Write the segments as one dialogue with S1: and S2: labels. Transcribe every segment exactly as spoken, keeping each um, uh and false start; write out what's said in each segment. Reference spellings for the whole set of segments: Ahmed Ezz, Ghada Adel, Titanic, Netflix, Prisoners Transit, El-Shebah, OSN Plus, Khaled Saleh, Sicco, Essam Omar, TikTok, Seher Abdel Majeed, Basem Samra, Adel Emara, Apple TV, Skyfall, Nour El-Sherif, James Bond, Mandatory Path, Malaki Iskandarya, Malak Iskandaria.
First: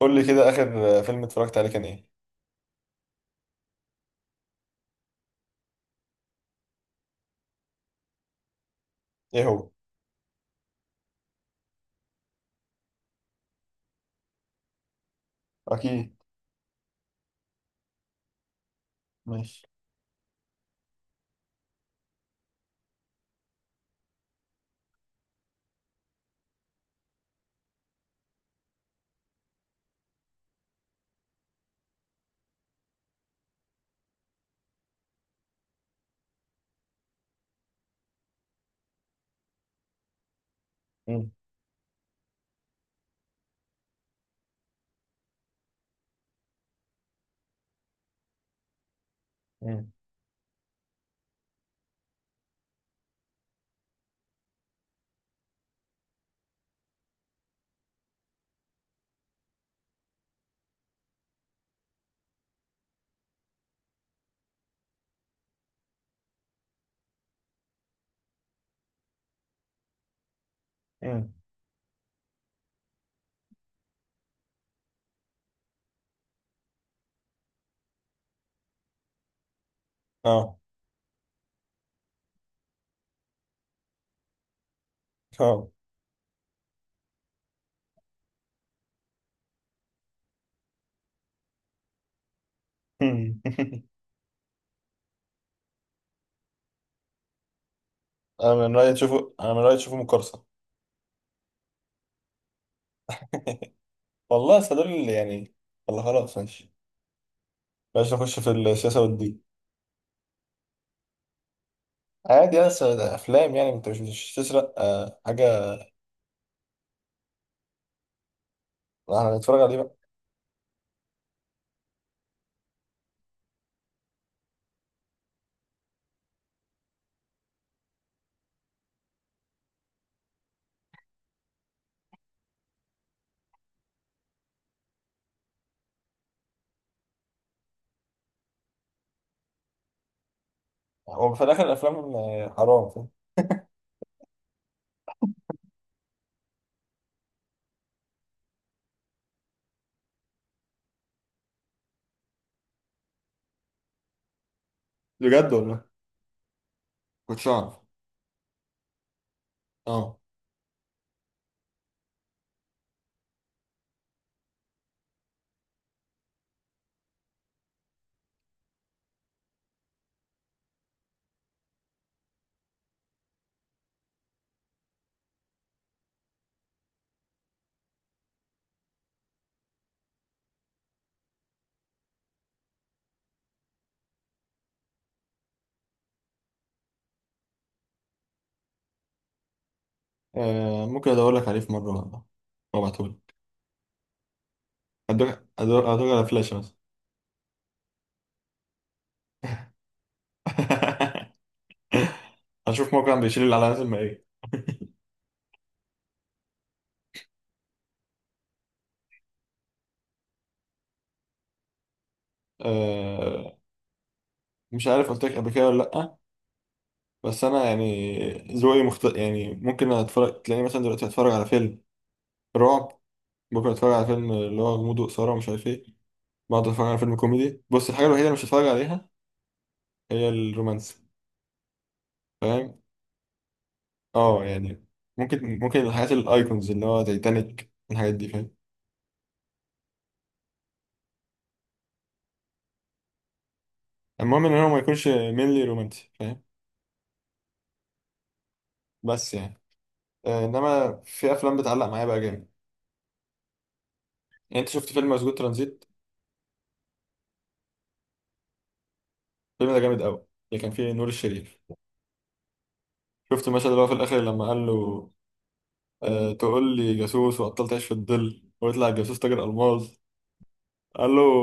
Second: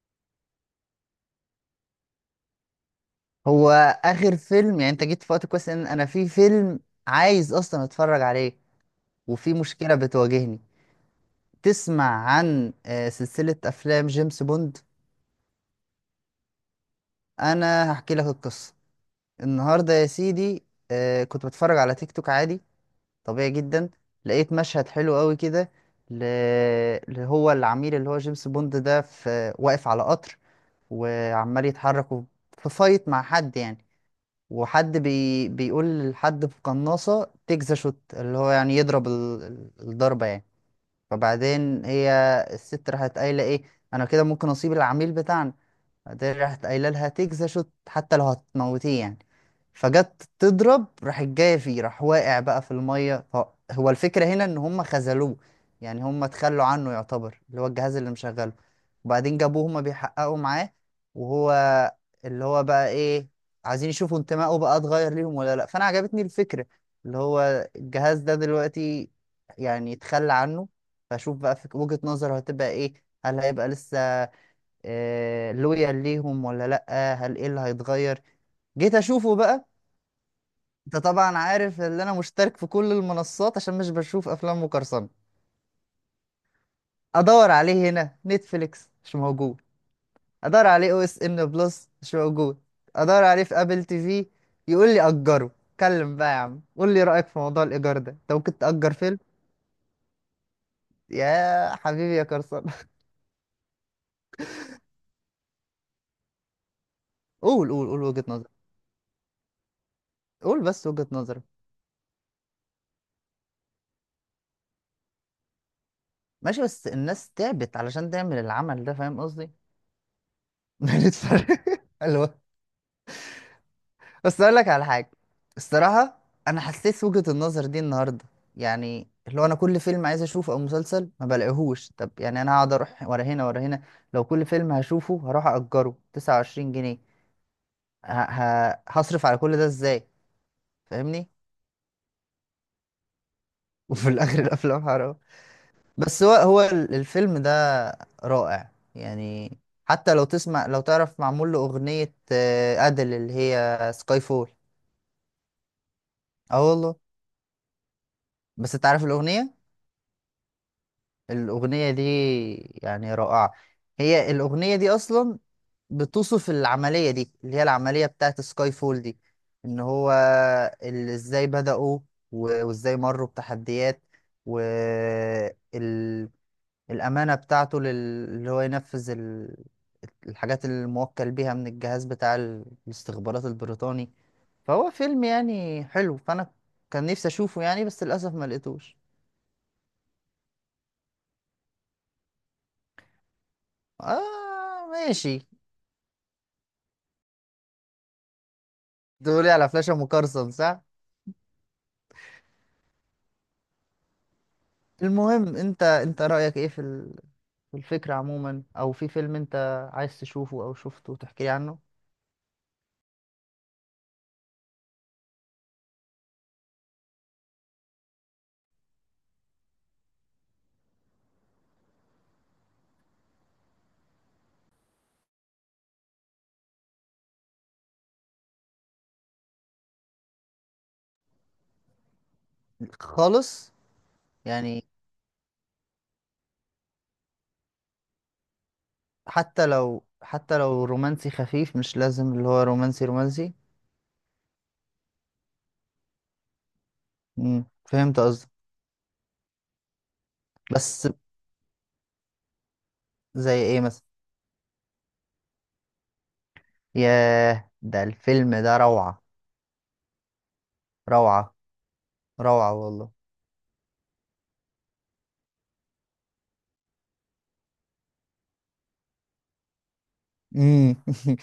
S1: قول لي كده آخر فيلم اتفرجت عليه كان إيه؟
S2: هو اخر فيلم، يعني انت جيت في وقت كويس ان انا في فيلم عايز اصلا اتفرج عليه
S1: إيه
S2: وفي
S1: هو؟
S2: مشكله بتواجهني. تسمع عن آه، سلسله افلام جيمس بوند.
S1: أكيد.
S2: انا هحكي لك القصه.
S1: ماشي.
S2: النهارده يا سيدي، آه، كنت بتفرج على تيك توك عادي، طبيعي جدا. لقيت مشهد حلو قوي كده ل- اللي هو العميل، اللي هو جيمس بوند ده، في واقف على قطر وعمال يتحرك، في فايت مع حد يعني. وحد بي... بيقول لحد بقناصة تكزا شوت، اللي هو يعني يضرب ال... ال- الضربة يعني.
S1: مم.
S2: فبعدين هي الست راحت قايلة ايه: انا كده ممكن اصيب العميل بتاعنا. بعدين راحت قايله لها تجزا شوت، حتى لو هتموتيه يعني.
S1: مم.
S2: فجت تضرب، راحت جايه فيه، راح واقع بقى في الميه. ف- هو الفكره هنا ان هم خذلوه، يعني هم تخلوا عنه، يعتبر اللي هو الجهاز اللي مشغله. وبعدين جابوه هما بيحققوا معاه. وهو اللي هو بقى ايه، عايزين يشوفوا انتمائه بقى اتغير ليهم ولا لا. فانا عجبتني الفكره، اللي هو الجهاز ده دلوقتي يعني يتخلى عنه.
S1: مم.
S2: فاشوف بقى في وجهة نظره هتبقى ايه، هل هيبقى لسه آه، لويال ليهم ولا لأ، هل ايه اللي هيتغير. جيت اشوفه بقى.
S1: آه.
S2: انت طبعا عارف ان انا مشترك في كل المنصات عشان مش بشوف افلام مقرصنة.
S1: آه.
S2: ادور عليه هنا نتفليكس مش موجود، ادور عليه او اس ان بلس مش موجود، ادور
S1: مم.
S2: عليه في ابل تي في. يقول لي اجره. اتكلم بقى يا عم، قول لي رايك في موضوع الايجار ده، انت
S1: أنا
S2: ممكن
S1: من رأيي
S2: تاجر فيلم؟
S1: تشوفه، أنا من رأيي تشوفه مقرصة.
S2: يا حبيبي يا قرصان.
S1: والله أصل دول اللي يعني، والله خلاص، ماشي.
S2: قول قول قول
S1: بلاش
S2: وجهة
S1: نخش في
S2: نظرك.
S1: السياسة والدين.
S2: قول بس وجهة نظرك.
S1: عادي، يا أصل ده أفلام يعني، أنت مش مش تسرق آه، حاجة.
S2: ماشي، بس الناس تعبت علشان تعمل العمل ده، فاهم
S1: إحنا
S2: قصدي.
S1: هنتفرج عليه بقى.
S2: بنتفرج. حلو. بس اقول لك على حاجه. الصراحه، انا حسيت وجهه النظر دي النهارده، يعني اللي هو انا كل فيلم عايز اشوفه او مسلسل ما بلاقيهوش. طب يعني انا هقعد اروح ورا هنا ورا هنا؟ لو كل فيلم هشوفه هروح اجره تسعة وعشرين جنيه، ه... ه... هصرف على كل ده ازاي؟ فاهمني.
S1: هو في الآخر الأفلام آه، حرام، فاهم؟
S2: وفي الاخر الافلام حرام. بس هو هو ال- الفيلم ده رائع يعني. حتى لو تسمع، لو تعرف معمول له اغنيه آه، ادل، اللي هي سكاي فول.
S1: بجد والله،
S2: اه والله.
S1: كنتش أعرف.
S2: بس انت عارف الاغنيه؟
S1: آه.
S2: الأغنية دي يعني رائعة. هي الأغنية دي أصلا بتوصف العملية دي، اللي هي العملية بتاعت سكاي فول دي. إن هو ال- إزاي بدأوا و- وإزاي مروا بتحديات، والأمانة بتاعته لل- اللي هو ينفذ ال- الحاجات اللي الموكل بيها من الجهاز بتاع ال- الاستخبارات البريطاني. فهو فيلم يعني حلو، فأنا كان نفسي أشوفه يعني بس للأسف ما لقيتوش.
S1: آه، ممكن أدور لك عليه في مرة والله، وابعتهولك.
S2: آه
S1: أدور
S2: ماشي.
S1: أدور أدور على فلاشة بس.
S2: تقولي على فلاشة مقرصن صح؟
S1: هنشوف موقع بيشيل الاعلانات المائية.
S2: المهم، انت انت رأيك ايه في ال... في الفكرة عموما، او في فيلم انت عايز تشوفه او شفته وتحكي لي عنه؟
S1: أه، مش عارف قلت لك قبل كده ولا لأ، بس أنا يعني ذوقي مخت... يعني ممكن أتفرج، تلاقيني مثلا دلوقتي أتفرج على فيلم رعب، ممكن أتفرج على فيلم اللي هو غموض وإثارة ومش عارف إيه، بقعد أتفرج على فيلم كوميدي. بص، الحاجة الوحيدة اللي مش هتفرج عليها هي الرومانسي، فاهم.
S2: خالص،
S1: أه يعني
S2: يعني.
S1: ممكن ممكن الحاجات الأيكونز اللي هو تايتانيك الحاجات دي، فاهم.
S2: حتى لو حتى لو رومانسي خفيف، مش لازم اللي هو رومانسي رومانسي.
S1: المهم إن هو ما يكونش مينلي رومانسي، فاهم.
S2: امم، فهمت قصدك.
S1: بس يعني أه، إنما
S2: بس
S1: في أفلام بتعلق معايا بقى جامد.
S2: زي ايه مثلا؟
S1: يعني أنت شفت فيلم مسجون ترانزيت؟
S2: ياه، ده الفيلم ده روعة.
S1: الفيلم ده جامد قوي، اللي كان فيه نور
S2: روعة.
S1: الشريف.
S2: روعة والله.
S1: شفت المشهد اللي هو في الاخر لما قال له آه تقول لي جاسوس وبطلت تعيش في الظل ويطلع الجاسوس تاجر الماظ؟
S2: امم.
S1: قال له،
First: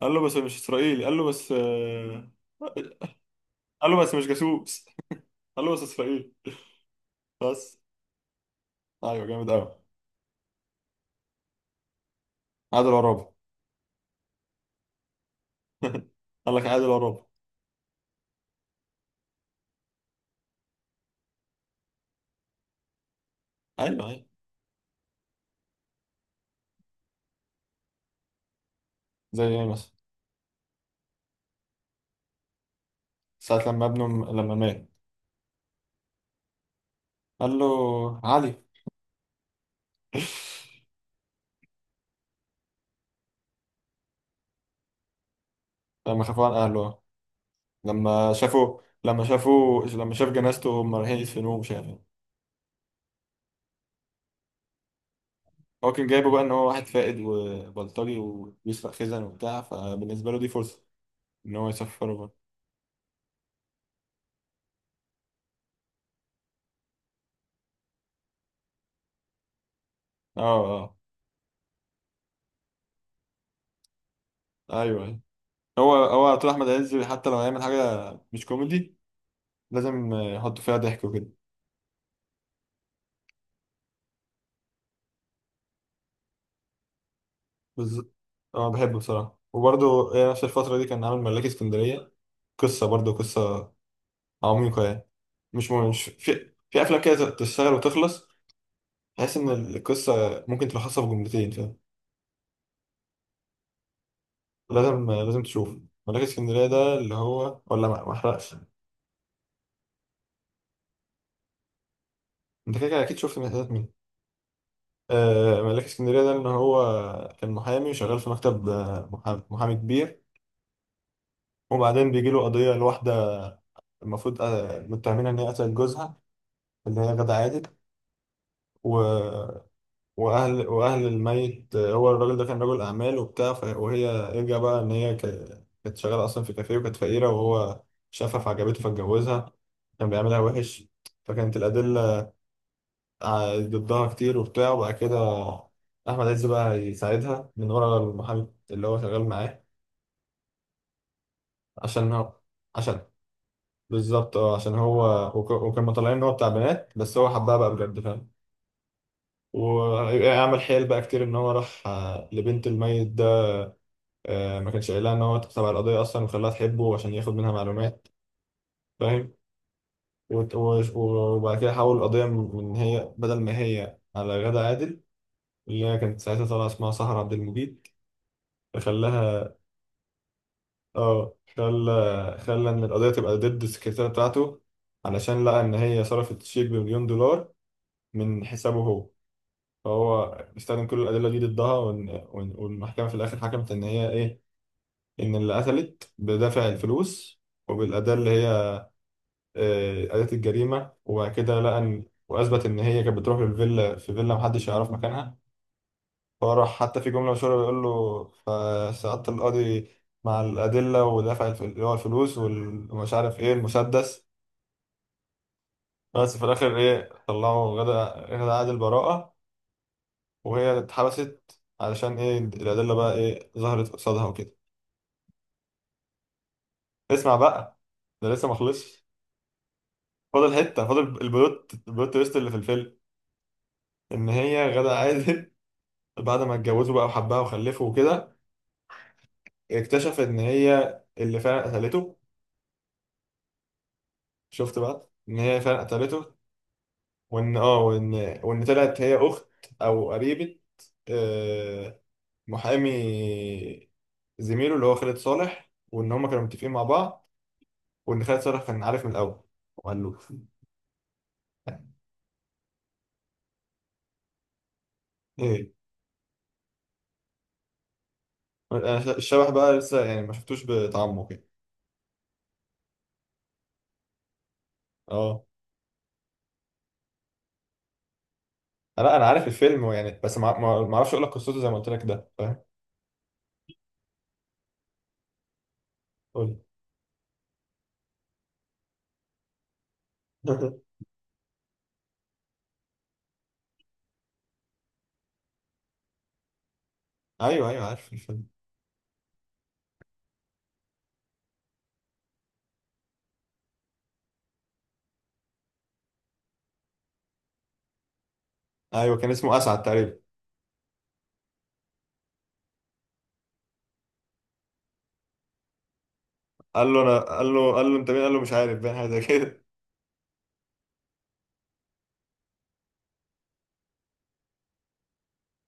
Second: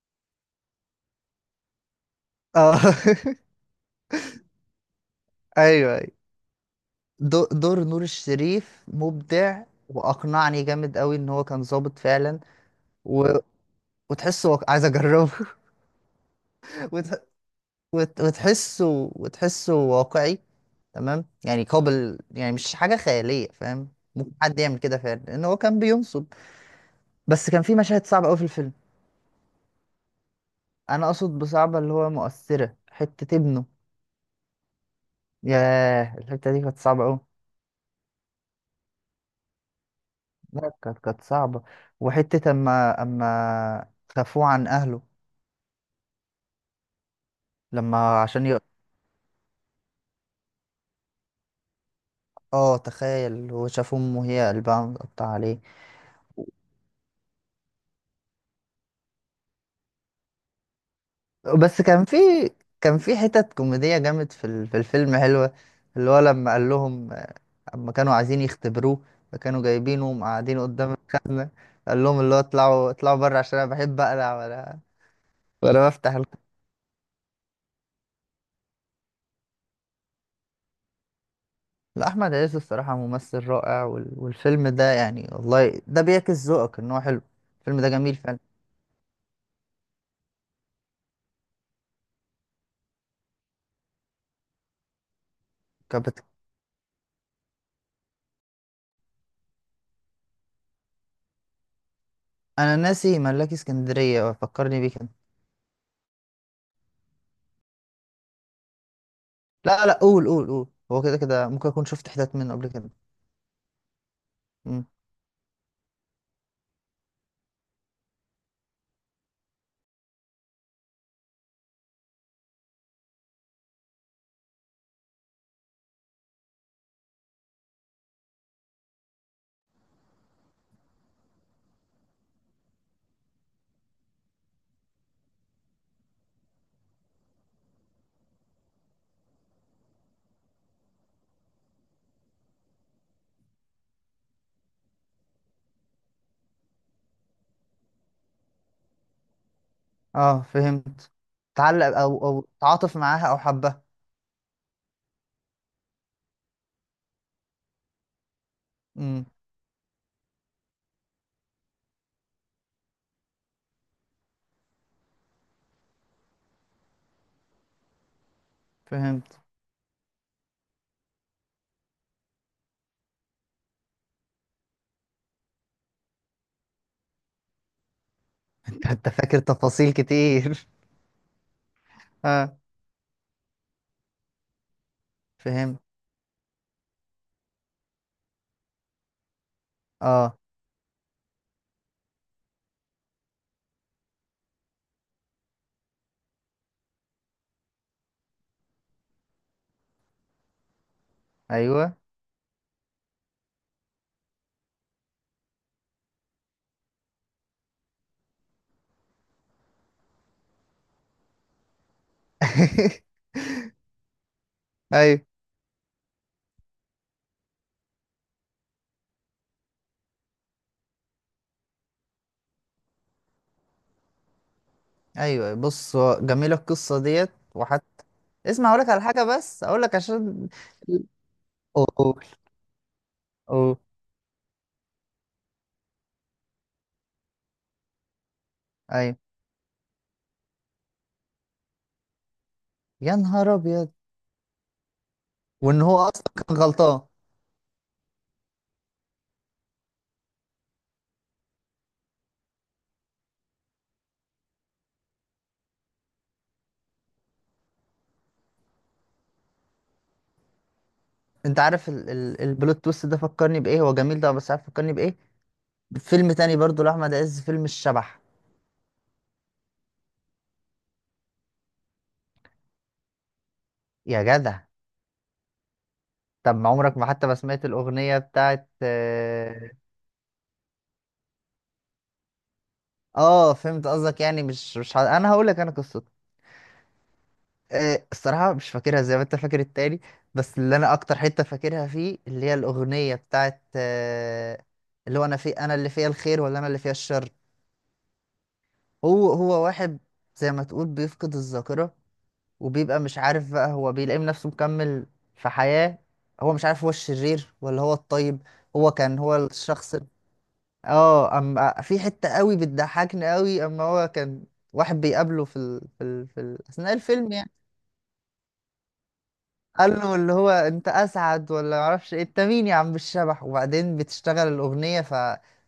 S1: قال له بس مش اسرائيلي، قال له بس آه،
S2: اه.
S1: قال له بس مش جاسوس. قال له بس
S2: ايوه.
S1: اسرائيلي،
S2: دو-
S1: بس.
S2: دور نور الشريف
S1: ايوه، جامد
S2: مبدع.
S1: قوي.
S2: واقنعني جامد قوي ان هو كان ظابط فعلا
S1: عادل عرابي.
S2: و... وتحسه، واق- عايز اجربه.
S1: قال لك عادل
S2: وت...
S1: عرابي.
S2: وت... وتحسه وتحسه واقعي، تمام يعني قابل، يعني مش حاجه خياليه، فاهم.
S1: ايوه، ايوه.
S2: ممكن حد يعمل كده فعلا، لان هو كان بينصب. بس كان في مشاهد صعبه قوي في الفيلم.
S1: زي ايه مثلا؟
S2: انا اقصد بصعبه اللي هو مؤثره، حته ابنه.
S1: ساعة لما ابنه لما مات،
S2: ياه، الحته دي كانت صعبه قوي.
S1: قال له علي.
S2: لا، كانت كانت صعبه. وحته اما اما خافوه عن اهله.
S1: لما خافوا عن اهله،
S2: لما
S1: لما
S2: عشان ي...
S1: شافوا لما شافوا لما شاف جنازته هم رايحين يدفنوه مش عارف إيه.
S2: اه تخيل هو شاف امه هي قلبها متقطع عليه.
S1: هو كان جايبه بقى ان هو واحد فائد وبلطجي وبيسرق خزن وبتاع، فبالنسبه له دي فرصه ان هو
S2: بس كان
S1: يسفره
S2: في
S1: بقى.
S2: كان في حتت كوميدية جامد في ال- في الفيلم حلوة. اللي هو لما قال لهم، اما كانوا عايزين يختبروه، فكانوا جايبينه
S1: اه،
S2: ومقعدينه قدام
S1: اه.
S2: الخ- قال لهم اللي هو اطلعوا اطلعوا بره عشان انا بحب اقلع، ولا
S1: ايوه، أيوة.
S2: ولا
S1: هو
S2: بفتح الخ...
S1: هو طول احمد عز حتى لو هيعمل حاجه مش كوميدي لازم يحط فيها ضحك وكده.
S2: لا، احمد عز الصراحة ممثل رائع، وال... والفيلم ده يعني والله ده بيعكس ذوقك ان هو حلو. الفيلم ده
S1: بالظبط،
S2: جميل فعلا.
S1: اه بحبه بصراحه، وبرده نفس الفتره دي كان عامل ملاك اسكندريه، قصه، برضه قصه عميقه يعني. مش مش
S2: كانت بت-
S1: في في افلام كده تشتغل وتخلص، بحس ان القصه ممكن تلخصها في جملتين، فاهم.
S2: انا ناسي ملاكي اسكندرية، فكرني بيه.
S1: لازم لازم تشوف ملاك اسكندريه ده، اللي هو، ولا ما ما احرقش؟
S2: لا لا قول قول قول، هو كده كده ممكن اكون شفت حتت منه قبل
S1: انت كده
S2: كده.
S1: كده اكيد شفت من حتت منه.
S2: امم.
S1: آه، ملاك اسكندريه ده ان هو كان محامي وشغال في مكتب، آه، محامي, محامي كبير. وبعدين بيجي له قضيه لواحده، المفروض آه، متهمينها ان هي قتلت جوزها، اللي هي غادة عادل. و... واهل واهل الميت، هو الراجل ده كان رجل اعمال وبتاع ف- وهي يرجع بقى ان هي ك- كانت شغاله اصلا في كافيه وكانت فقيره، وهو شافها فعجبته فاتجوزها، كان بيعملها وحش. فكانت الادله ع- ضدها كتير وبتاع. وبعد كده احمد عز بقى يساعدها من ورا المحامي اللي هو شغال معاه
S2: اه فهمت. تعلق
S1: عشان
S2: او
S1: هو
S2: او تعاطف
S1: عشان
S2: معاها او حبها.
S1: بالظبط، اه عشان هو وك- وكانوا طالعين ان هو بتاع بنات، بس هو حبها بقى بجد، فاهم.
S2: امم،
S1: ويعمل حيل بقى كتير، ان هو راح آه، لبنت الميت، آه، ما كانش قايلها ان هو تبع القضيه اصلا، وخلاها تحبه عشان ياخد منها معلومات، فاهم.
S2: فهمت.
S1: وت- وش- وبعد كده حول القضيه من من هي، بدل ما هي على غادة عادل اللي هي كانت ساعتها طالعه اسمها سهر عبد المجيد،
S2: انت فاكر
S1: فخلاها
S2: تفاصيل كتير.
S1: اه خلى
S2: اه
S1: خلى ان القضيه تبقى ضد السكرتيره بتاعته، علشان لقى ان
S2: فهمت.
S1: هي صرفت شيك بمليون دولار من حسابه هو. فهو
S2: اه.
S1: استخدم كل الادله دي ضدها وإن- وإن- والمحكمه في الاخر حكمت ان هي ايه، ان اللي قتلت بدافع الفلوس وبالاداه اللي هي آه، أداة الجريمة. وبعد كده لقى
S2: ايوه.
S1: إن وأثبت إن هي كانت بتروح للفيلا، في فيلا محدش يعرف مكانها، فهو راح. حتى في جملة مشهورة بيقول له فسقطت القاضي مع الأدلة ودفع الف- اللي هو الفلوس وال- ومش عارف إيه المسدس.
S2: ايوه
S1: بس في الآخر إيه، طلعوا غدا غدا عادل البراءة، وهي اتحبست، علشان إيه الأدلة بقى إيه ظهرت قصادها وكده.
S2: ايوه، بص هو جميله القصه ديت
S1: اسمع بقى،
S2: وحتى.
S1: ده لسه ما
S2: اسمع، اقول لك على
S1: خلصش.
S2: حاجه، بس اقول لك عشان.
S1: فاضل حتة، فاضل البلوت
S2: اوه
S1: البلوت
S2: اوه.
S1: تويست اللي في الفيلم.
S2: أوه.
S1: إن هي غدا عادل بعد ما اتجوزوا بقى وحبها وخلفوا وكده،
S2: ايوه.
S1: اكتشف ان هي اللي فعلا قتلته.
S2: يا نهار ابيض.
S1: شفت بقى ان هي فعلا
S2: وان هو اصلا
S1: قتلته،
S2: كان غلطان.
S1: وان اه وان وان طلعت هي اخت او قريبة آه، محامي زميله اللي هو خالد صالح، وان هما كانوا متفقين مع بعض، وان خالد صالح كان عارف من الاول، وقال له.
S2: انت عارف ال... ال... البلوت تويست ده فكرني بايه، هو جميل ده، بس عارف فكرني بايه؟
S1: ايه؟
S2: فيلم تاني برضو لأحمد عز، فيلم الشبح.
S1: انا الشبح بقى لسه يعني ما شفتوش بطعمه كده.
S2: يا جدع.
S1: اه،
S2: طب ما عمرك ما حتى ما سمعت الأغنية بتاعت
S1: لا انا عارف
S2: اه.
S1: الفيلم يعني، بس ما ما- ما اعرفش اقول لك قصته زي ما قلت لك ده، فاهم.
S2: آه، فهمت قصدك. يعني مش مش ه... انا هقول لك انا قصته.
S1: قول
S2: آه، الصراحة مش فاكرها زي ما انت فاكر التاني. بس
S1: لي.
S2: اللي انا اكتر حتة فاكرها فيه، اللي هي الأغنية بتاعت آه اللي هو انا في، انا اللي فيها الخير ولا انا اللي فيها الشر.
S1: ايوه، ايوه، عارف الفيلم.
S2: هو هو واحد، زي ما تقول بيفقد الذاكرة، وبيبقى مش عارف بقى، هو بيلاقي نفسه مكمل في حياة، هو مش عارف هو الشرير ولا هو الطيب. هو
S1: ايوه
S2: كان
S1: كان
S2: هو
S1: اسمه اسعد
S2: الشخص ال-
S1: تقريبا.
S2: اه، اما في حتة قوي بتضحكني قوي، اما هو كان واحد بيقابله في ال... في ال... في ال...
S1: قال
S2: اثناء
S1: له انا
S2: الفيلم
S1: قال
S2: يعني.
S1: له قال له انت مين؟ قال له مش عارف، باين حاجه زي كده.
S2: قال له اللي هو انت اسعد ولا معرفش ايه، انت مين يا عم الشبح، وبعدين بتشتغل الاغنية ف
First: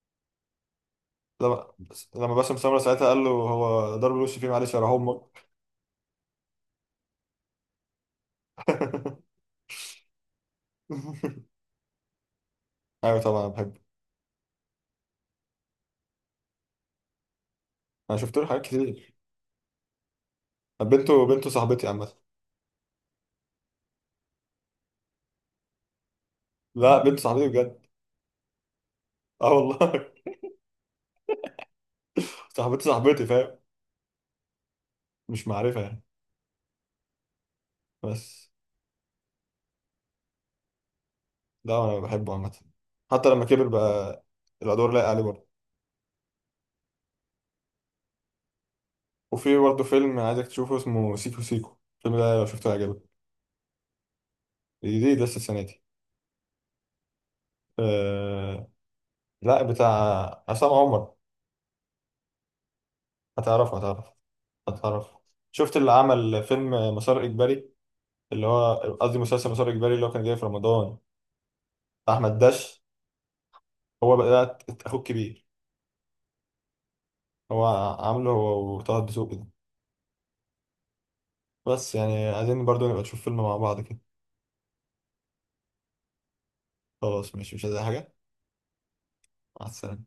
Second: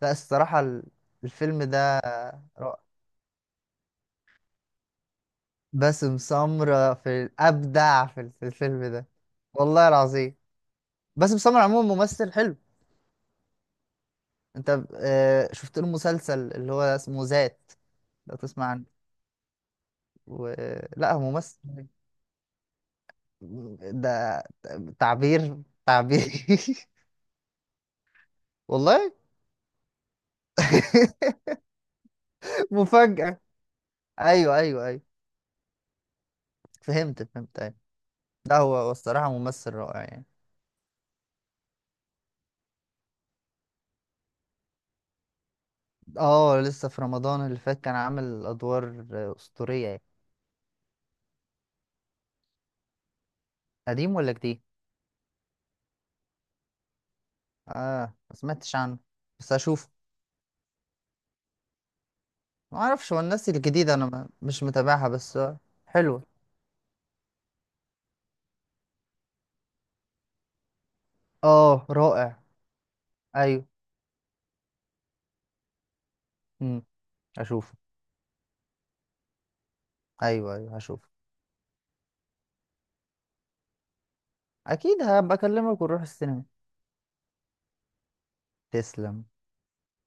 S2: لا، الصراحة ال- الفيلم
S1: لما
S2: ده
S1: لما باسم سمره
S2: رائع.
S1: ساعتها قال له هو ضرب الوش فيه معلش يا امك.
S2: باسم سمرة في ابدع في ال- في الفيلم ده، والله العظيم. باسم سمرة عموما ممثل حلو.
S1: ايوه طبعا بحبه.
S2: انت آه، شفت له مسلسل اللي هو اسمه ذات؟
S1: انا
S2: لو
S1: شفت له حاجات
S2: تسمع عنه
S1: كتير.
S2: و... لا هو
S1: بنته، بنته صاحبتي
S2: ممثل
S1: عامه.
S2: ده، تعبير تعبير.
S1: لا، بنت صاحبتي بجد.
S2: والله.
S1: اه والله. صاحبتي، صاحبتي،
S2: مفاجأة.
S1: فاهم.
S2: ايوه ايوه ايوه.
S1: مش معرفه يعني،
S2: فهمت فهمت، ايوه.
S1: بس.
S2: لا، هو هو الصراحة ممثل رائع يعني.
S1: لا انا بحبه عامه، حتى لما كبر بقى الادوار لايقه عليه برضه.
S2: اه، لسه في رمضان اللي فات كان عامل ادوار آه،
S1: وفي برضه
S2: اسطورية يعني.
S1: فيلم عايزك تشوفه اسمه سيكو سيكو، الفيلم ده لو شفته هيعجبك،
S2: قديم ولا جديد؟
S1: جديد لسه السنه دي.
S2: اه، ما
S1: آه،
S2: سمعتش عنه بس
S1: لا، بتاع
S2: هشوفه.
S1: عصام عمر.
S2: ما اعرفش، هو الناس
S1: هتعرف،
S2: الجديدة
S1: هتعرف،
S2: انا ما- مش متابعها،
S1: هتعرف.
S2: بس آه،
S1: شفت اللي
S2: حلوة.
S1: عمل فيلم مسار إجباري، اللي هو قصدي مسلسل مسار إجباري اللي هو كان جاي في رمضان
S2: اه
S1: بتاع
S2: رائع.
S1: أحمد داش؟
S2: ايوه،
S1: هو بقى ده أخوه الكبير، هو
S2: اشوفه.
S1: عامله هو وطه الدسوقي ده.
S2: ايوه ايوه، هشوفه.
S1: بس يعني عايزين برضو نبقى نشوف فيلم مع بعض كده.
S2: اكيد هبقى اكلمك ونروح السينما.
S1: خلاص ماشي، مش عايز أي حاجة.
S2: تسلم.
S1: مع السلامة.